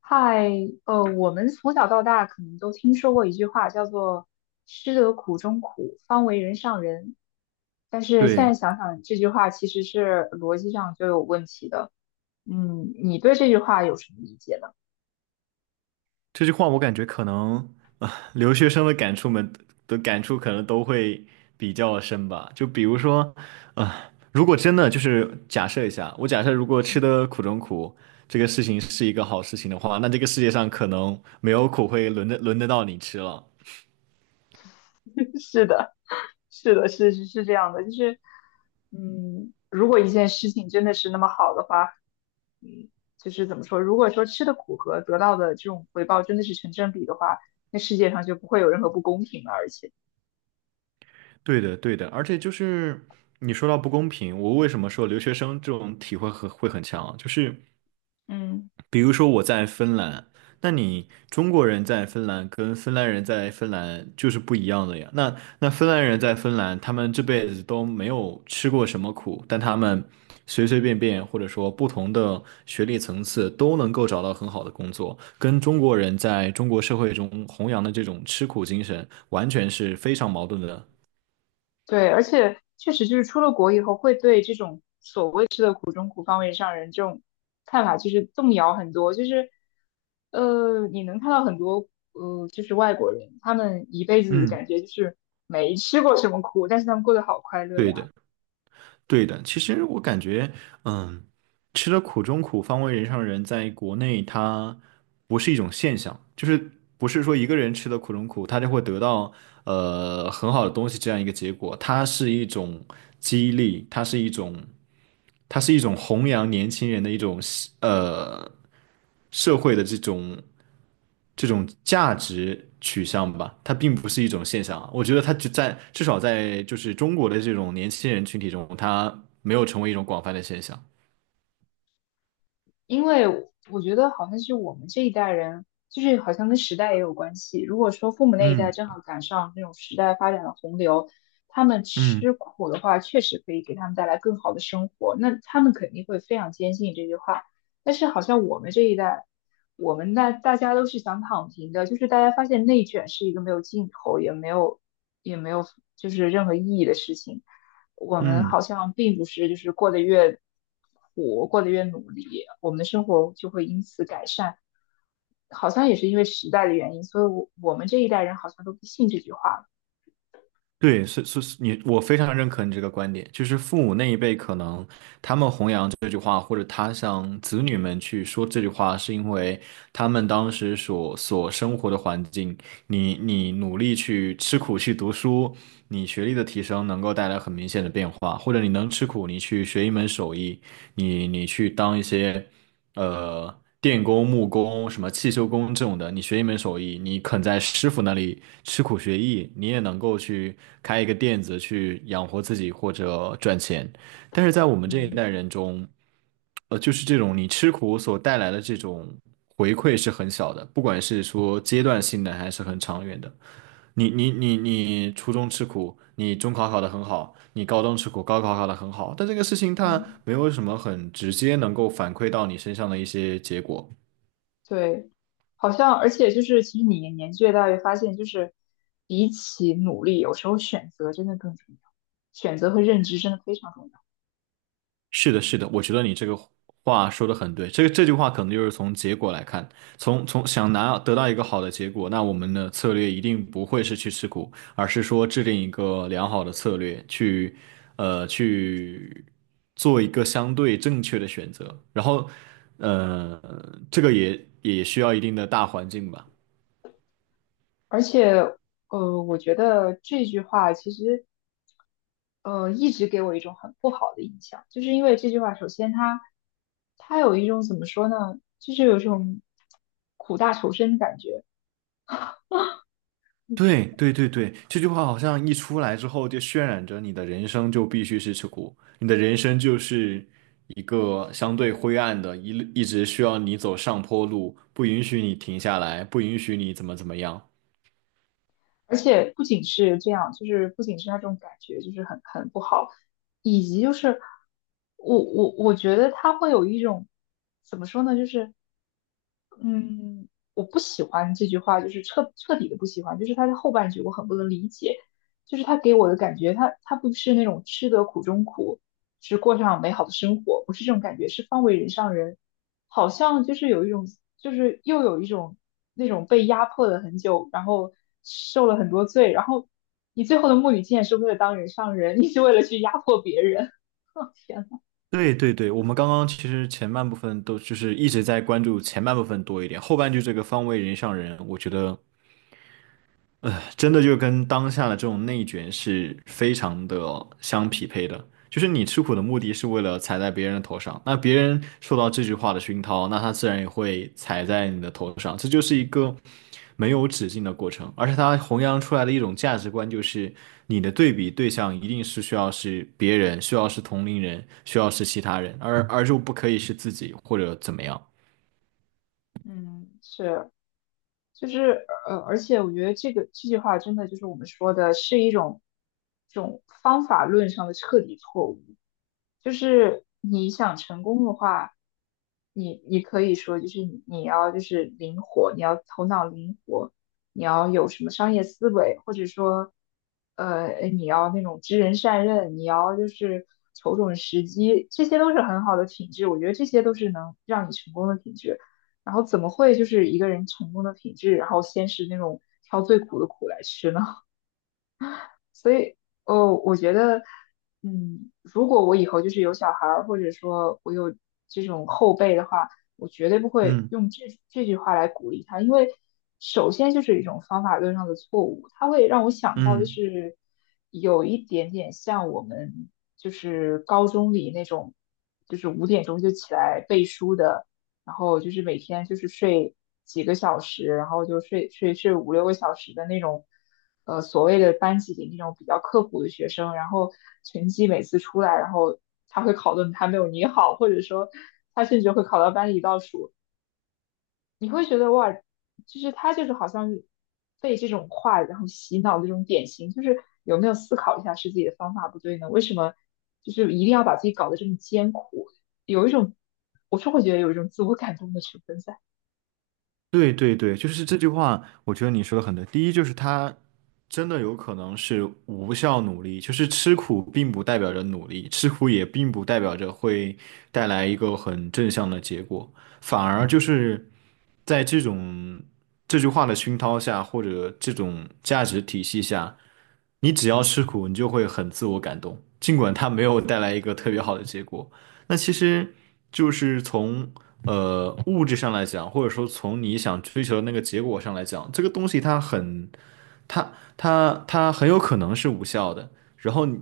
嗨，我们从小到大可能都听说过一句话，叫做"吃得苦中苦，方为人上人"。但是现在对，想想，这句话其实是逻辑上就有问题的。你对这句话有什么理解呢？这句话我感觉可能留学生的感触可能都会比较深吧。就比如说，如果真的就是假设一下，我假设如果嗯。 吃的苦中苦这个事情是一个好事情的话，那这个世界上可能没有苦会轮得到你吃了。是的，是的，是是是这样的，就是，如果一件事情真的是那么好的话，嗯，就是怎么说，如果说吃的苦和得到的这种回报真的是成正比的话，那世界上就不会有任何不公平了，而且，对的，而且就是你说到不公平，我为什么说留学生这种体会会很强啊，就是嗯。比如说我在芬兰，那你中国人在芬兰跟芬兰人在芬兰就是不一样的呀。那芬兰人在芬兰，他们这辈子都没有吃过什么苦，但他们随随便便或者说不同的学历层次都能够找到很好的工作，跟中国人在中国社会中弘扬的这种吃苦精神完全是非常矛盾的。对，而且确实就是出了国以后，会对这种所谓吃的苦中苦，方为上人这种看法就是动摇很多。就是你能看到很多就是外国人，他们一辈子嗯。感觉就是没吃过什么苦，但是他们过得好快乐对呀。的。对的，其实我感觉，嗯，吃了苦中苦，方为人上人，在国内它不是一种现象，就是不是说一个人吃了苦中苦，他就会得到很好的东西这样一个结果，它是一种激励，它是一种，它是一种弘扬年轻人的一种呃社会的这种。这种价值取向吧，它并不是一种现象啊。我觉得它就在至少在就是中国的这种年轻人群体中，它没有成为一种广泛的现象。因为我觉得好像是我们这一代人，就是好像跟时代也有关系。如果说父母那一代正嗯好赶上那种时代发展的洪流，他们嗯吃苦的话，确实可以给他们带来更好的生活，那他们肯定会非常坚信这句话。但是好像我们这一代。我们那大家都是想躺平的，就是大家发现内卷是一个没有尽头，也没有就是任何意义的事情。我们好嗯。像并不是就是过得越苦，过得越努力，我们的生活就会因此改善。好像也是因为时代的原因，所以我们这一代人好像都不信这句话了。对，是,你我非常认可你这个观点，就是父母那一辈可能他们弘扬这句话，或者他向子女们去说这句话，是因为他们当时所生活的环境，你努力去吃苦去读书，你学历的提升能够带来很明显的变化，或者你能吃苦，你去学一门手艺，你去当一些。电工、木工、什么汽修工这种的，你学一门手艺，你肯在师傅那里吃苦学艺，你也能够去开一个店子去养活自己或者赚钱。但是在我们这一嗯代人中，就是这种你吃苦所带来的这种回馈是很小的，不管是说阶段性的还是很长远的。你初中吃苦，你中考考得很好，你高中吃苦，高考考得很好，但这个事情它嗯。没有什么很直接能够反馈到你身上的一些结果。对，好像而且就是，其实你年纪越大，越发现就是，比起努力，有时候选择真的更重要，选择和认知真的非常重要。是的，是的，我觉得你这个话说的很对。这个这句话可能就是从结果来看，从想拿得到一个好的结果，那我们的策略一定不会是去吃苦，而是说制定一个良好的策略，去做一个相对正确的选择。然后呃，这个也需要一定的大环境吧。而且，我觉得这句话其实，一直给我一种很不好的印象，就是因为这句话，首先它有一种怎么说呢，就是有一种苦大仇深的感觉。对,这句话好像一出来之后，就渲染着你的人生就必须是吃苦，你的人生就是一个相对灰暗的，一直需要你走上坡路，不允许你停下来，不允许你怎么怎么样。而且不仅是这样，就是不仅是那种感觉，就是很不好，以及就是我觉得他会有一种怎么说呢，就是嗯，我不喜欢这句话，就是彻彻底的不喜欢，就是他的后半句我很不能理解，就是他给我的感觉，他不是那种吃得苦中苦，只过上美好的生活，不是这种感觉，是方为人上人，好像就是有一种，就是又有一种那种被压迫了很久，然后受了很多罪，然后你最后的目的竟然是为了当人上人，你是为了去压迫别人，天呐，对,我们刚刚其实前半部分都就是一直在关注前半部分多一点，后半句这个方为人上人，我觉得真的就跟当下的这种内卷是非常的相匹配的。就是你吃苦的目的是为了踩在别人的头上，那别人受到这句话的熏陶，那他自然也会踩在你的头上。这就是一个没有止境的过程，而且他弘扬出来的一种价值观就是，你的对比对象一定是需要是别人，需要是同龄人，需要是其他人，而就不可以是自己或者怎么样。嗯，是。就是而且我觉得这个这句话真的就是我们说的是一种这种方法论上的彻底错误。就是你想成功的话，你可以说就是你要就是灵活，你要头脑灵活，你要有什么商业思维，或者说你要那种知人善任，你要就是瞅准时机，这些都是很好的品质。我觉得这些都是能让你成功的品质。然后怎么会就是一个人成功的品质，然后先是那种挑最苦的苦来吃呢？所以，哦，我觉得，如果我以后就是有小孩儿，或者说我有这种后辈的话，我绝对不会嗯用这句话来鼓励他，因为首先就是一种方法论上的错误，它会让我想到就嗯。是有一点点像我们就是高中里那种，就是5点钟就起来背书的。然后就是每天就是睡几个小时，然后就睡五六个小时的那种，所谓的班级里那种比较刻苦的学生，然后成绩每次出来，然后他会考的还没有你好，或者说他甚至会考到班里倒数，你会觉得哇，就是他就是好像被这种话然后洗脑的这种典型，就是有没有思考一下是自己的方法不对呢？为什么就是一定要把自己搞得这么艰苦？有一种，我是会觉得有一种自我感动的成分在。对,就是这句话，我觉得你说的很对。第一就是他真的有可能是无效努力，就是吃苦并不代表着努力，吃苦也并不代表着会带来一个很正向的结果，反而就是在这种这句话的熏陶下，或者这种价值体系下，你只要吃苦，你就会很自我感动，尽管它没有带来一个特别好的结果。那其实就是从物质上来讲，或者说从你想追求的那个结果上来讲，这个东西它很，它它很有可能是无效的。然后你，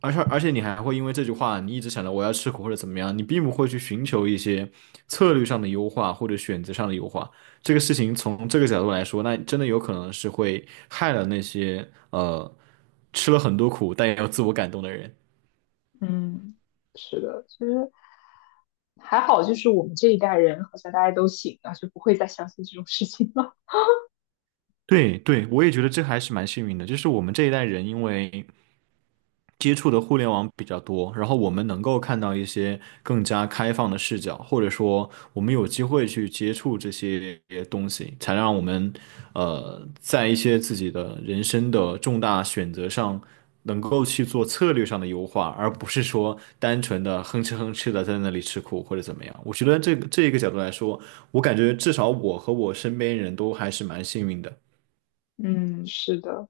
而且你还会因为这句话，你一直想着我要吃苦或者怎么样，你并不会去寻求一些策略上的优化或者选择上的优化。这个事情从这个角度来说，那真的有可能是会害了那些吃了很多苦但也有自我感动的人。嗯，是的，其实还好，就是我们这一代人好像大家都醒了，就不会再相信这种事情了。对对，我也觉得这还是蛮幸运的，就是我们这一代人因为接触的互联网比较多，然后我们能够看到一些更加开放的视角，或者说我们有机会去接触这些东西，才让我们在一些自己的人生的重大选择上能够去做策略上的优化，而不是说单纯的哼哧哼哧的在那里吃苦或者怎么样。我觉得这个这一个角度来说，我感觉至少我和我身边人都还是蛮幸运的。嗯，是的。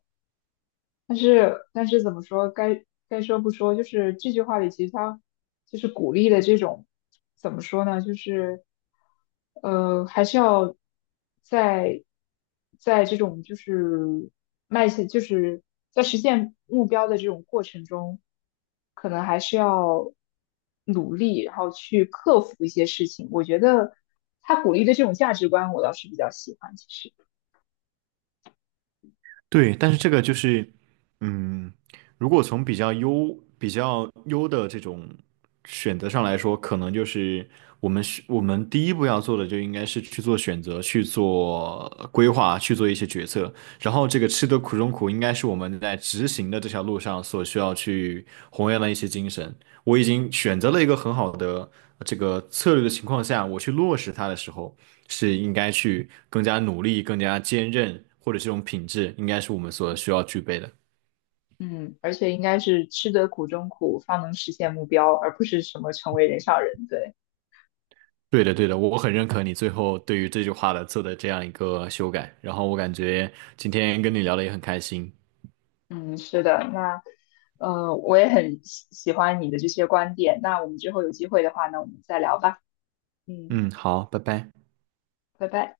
但是怎么说，该说不说，就是这句话里其实它就是鼓励的这种，怎么说呢，就是还是要在在这种就是迈向，就是在实现目标的这种过程中，可能还是要努力，然后去克服一些事情。我觉得他鼓励的这种价值观，我倒是比较喜欢，其实。对，但是这个就是，嗯，如果从比较优的这种选择上来说，可能就是我们第一步要做的，就应该是去做选择、去做规划、去做一些决策。然后这个吃得苦中苦，应该是我们在执行的这条路上所需要去弘扬的一些精神。我已经选择了一个很好的这个策略的情况下，我去落实它的时候。是应该去更加努力、更加坚韧，或者这种品质，应该是我们所需要具备的。嗯，而且应该是吃得苦中苦，方能实现目标，而不是什么成为人上人。对，对的，对的，我很认可你最后对于这句话的做的这样一个修改，然后我感觉今天跟你聊的也很开心。嗯，是的。那，我也很喜欢你的这些观点。那我们之后有机会的话呢，我们再聊吧。嗯，嗯，好，拜拜。拜拜。